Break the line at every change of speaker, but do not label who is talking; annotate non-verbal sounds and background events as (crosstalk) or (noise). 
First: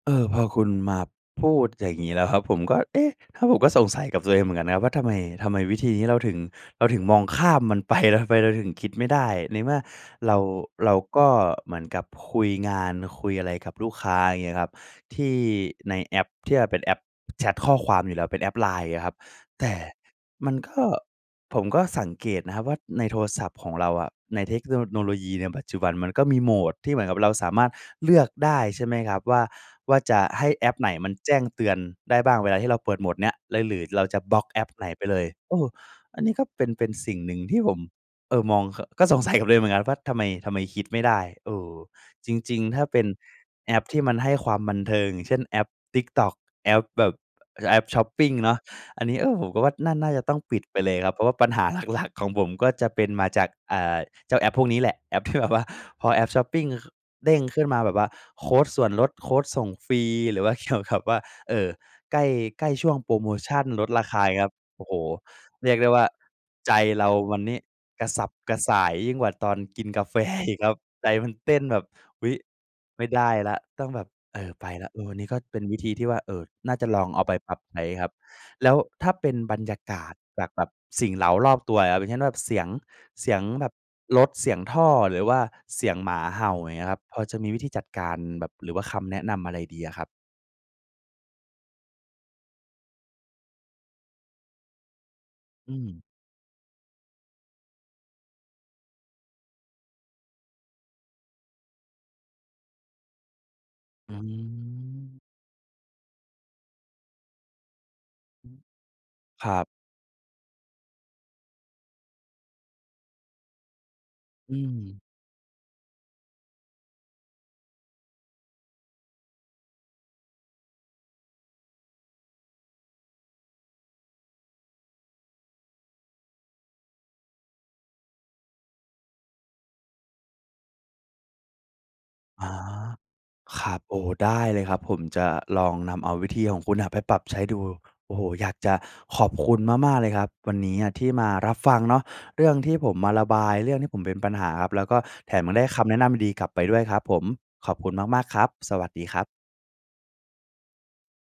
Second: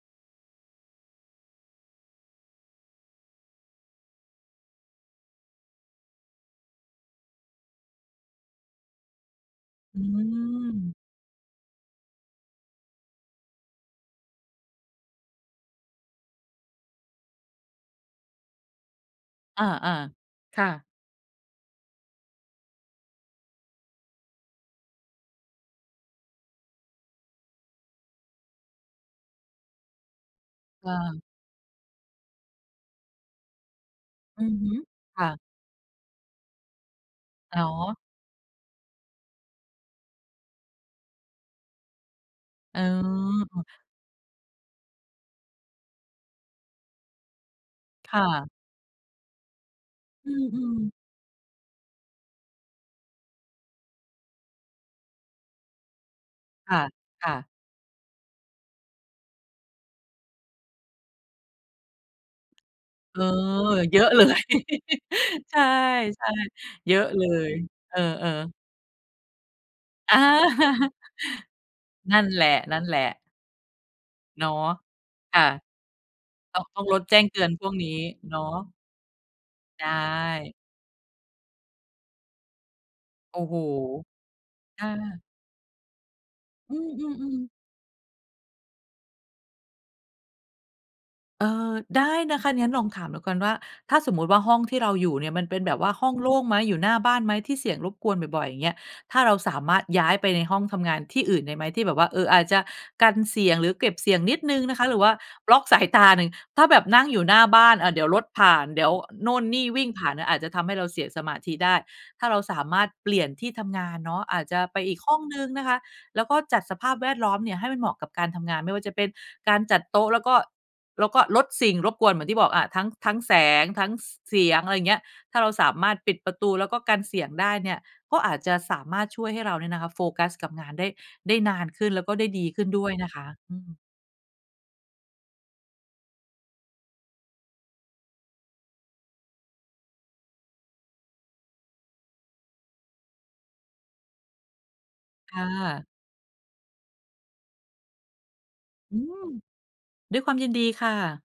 เออ พอคุณมาพูดอย่างงี้แล้วครับ ผมก็ เอ๊ะ เพราะว่าผมก็สงสัยกับตัวเองเหมือนกันนะครับว่า ทำไม ทำไมวิธีนี้เราถึง เราถึงมองข้ามมัน ไป แล้วทำไมเราถึงคิดไม่ได้ ในเมื่อ
อื
เรา เร
ม
าก็เหมือนกับคุยงานคุยอะไรกับลูกค้า เงี้ยครับ ที่ในแอป ที่มันเป็นแอปแชตข้อความอยู่แล้ว เป็นแอป LINE อะครับ
อ
แต
า
่มั
ๆ
น
ค่
ก็
ะ
ผมก็สังเกตนะครับว่า ในโทรศัพท์ของเราอะ ในเทคโน โนโลยีในปัจจุบันมันก็มี mode ที่เหมือนกับเราสามารถเลือกได้ใช่ไหมครับว่า ว่าจะให้แอปไห
อ
นมัน
า
แจ้งเตือนได้บ้างเวลาที่เราเปิด mode เนี้ยเลย หรือเราจะบล็
อื
อก
อ
แอ
ฮ
ป
ึ
ไหนไปเล
ค
ย
่ะ
เออ อันนี้ก็เป็น เป็นสิ่งหนึ่งที
อ๋
่ผม
อ
เอ่อ มอง ข ก็สงสัยกับตัวเองเหมือนกันว่า ทำไม ทำไมคิดไม่ได้ เออ จริง ๆ
เ
ถ้าเป็น
ออ
แอปที่มันให้ความบันเทิง อย่างเช่น แอป TikTok แอปแบบ แอปชอป
ค
ป
่
ิง
ะ
เนาะ อันนี้ เออ ผมก็ว่าน่า น่าจะ
อื
ต้องปิด
ม
ไปเล
ๆ
ยครับ เพราะว่าปัญหา หลัก ๆ ของผมก็จะเป็นมาจาก อ่า เจ้าแอปพวกนี้แหละ แอป ที่แบบว่า พอแอปชอปปิง
ค่ะ
ค
ค
เด
่
้ง
ะ
ขึ้นมาแบบว่าโคดส่วนลด โคดส่งฟรี หรือว่า เกี่ยวกับ ว่า เอ่อ ใกล้ ใกล้ช่วงโพร
เออ
โมชันลด
เย
ร
อ
า
ะ
ค
เ
า
ล
เงี
ย
้ยครับ โอ้โฮ
(laughs) ใช่
เรียกได้ว่า ใจ
ๆ เยอ
เร
ะ
า
เล
วันน
ย
ี้
เออ
กระสับก
ๆ
ระส่ายยิ่งกว่าตอนกินกาแฟอีกครับ
อา
ใจมันเต้นแบบ
นั่
อ
น
ุ๊ย
แหล
ไม่
ะ ๆ
ได้แล้วต้องแบบ เอ
เน
่
าะ
อ ไปแล้ว เออ นี้ก
ค
็
่ะ
เป็นวิธีที่ว่า เอ่อ
ต้อง
น่
ต
า
้อ
จ
ง
ะ
ล
ล
ด
อง
แจ
เ
้
อา
ง
ไป
เตือ
ป
น
รับ
พวก
ใช้
นี้
ครับ
เนาะ
แล้วถ้าเป็นบรรยา
ใช
กาศจาก
่
แบบสิ่งเร้ารอบตัวอะครับ อย่างเช่น แบบเสียง เสี
โอ
ย
้
ง
โฮ
แบบรถ เสียงท
อ
่อ
า
หรือว่าเสียงหมาเห่า อย
อื
่างเงี้ยครับ พอจ
ม
ะ
ๆ
มี
ๆ
วิธีจัดการแบบ หรือว่าคำแนะนำอะไรดีอะครับ?
เอ่อ ได้นะคะ งั้นลองถามแล้วกันว่า ถ้าสมมุติว่าห้องที่เราอยู่เนี่ย มันเป็น
อ
แ
ื
บบว่า
ม
ห้องโล่งไหม? อยู่หน้าบ้านไหม? ที่เสียงรบกวนบ่อย ๆ อย่างเงี้ย ถ้าเราสามารถย้ายไปในห้องทำงานที่อื่นได้ไหม? ที่แบบว่า เอ่อ อาจจะกันเสียงหรือเก็บเส
อื
ียงนิดหนึ่งนะคะ หรือว่า
ม
บล็อกสายตาหนึ่ง ถ้าแบบนั่งอยู่หน้าบ้าน อ่า เดี๋ยวรถผ
อื
่
ม
าน เดี๋ยวโน่
ค
น
ร
น
ั
ี่
บ
วิ่งผ่านเนี่ย อาจจะทำให้เราเสียสมาธิได้ ถ้าเราสามารถเปลี่ยนที่ทำงานเนาะ อาจ
อื
จะไปอีก
ม
ห้องหนึ่งนะคะ แล้วก็จัดสภาพแวดล้อมเนี่ยให้มันเหมาะกับการทำงาน ไม่ว่าจะเป็นการจัดโต๊ะ แล้วก็ แล้วก็ลดสิ่งรบกวนเหมือนที่บอกอะ ทั้ง ทั้งแสง ทั้ง ส เสียง อะไรอย่างเงี้ย ถ้าเราสามารถปิดประตูแล้วก็กันเสียงได้เนี่ย ก็อาจจะสามารถช่วยให้เราเนี่ยนะคะ โฟกัสกับงานได้ ได้นานขึ้น แล้วก็ได้ด
อ
ี
๋อ
ขึ้นด้วยนะคะ อื
คร
ม
ับ โอ้โฮ ได้เลยครับ ผมจะลองนำเอาวิธีของคุณอะไปปรับใช้ดู โอ้โฮ อยากจะขอบคุณมาก ๆ เลยครับ วันเนี้ยที่มารับฟังเนาะ เรื่องที่ผมมาระบาย เรื่องที่ผมเป็นปัญหาครับ แล้วก็แถ
ค่
มได้ค
ะ
ำแนะนำดีกลับไปด้วยครับผม ขอบคุณมาก ๆ ครับ สวัส
อื
ดีครั
ม
บ
ด้วยความยินดีค่ะ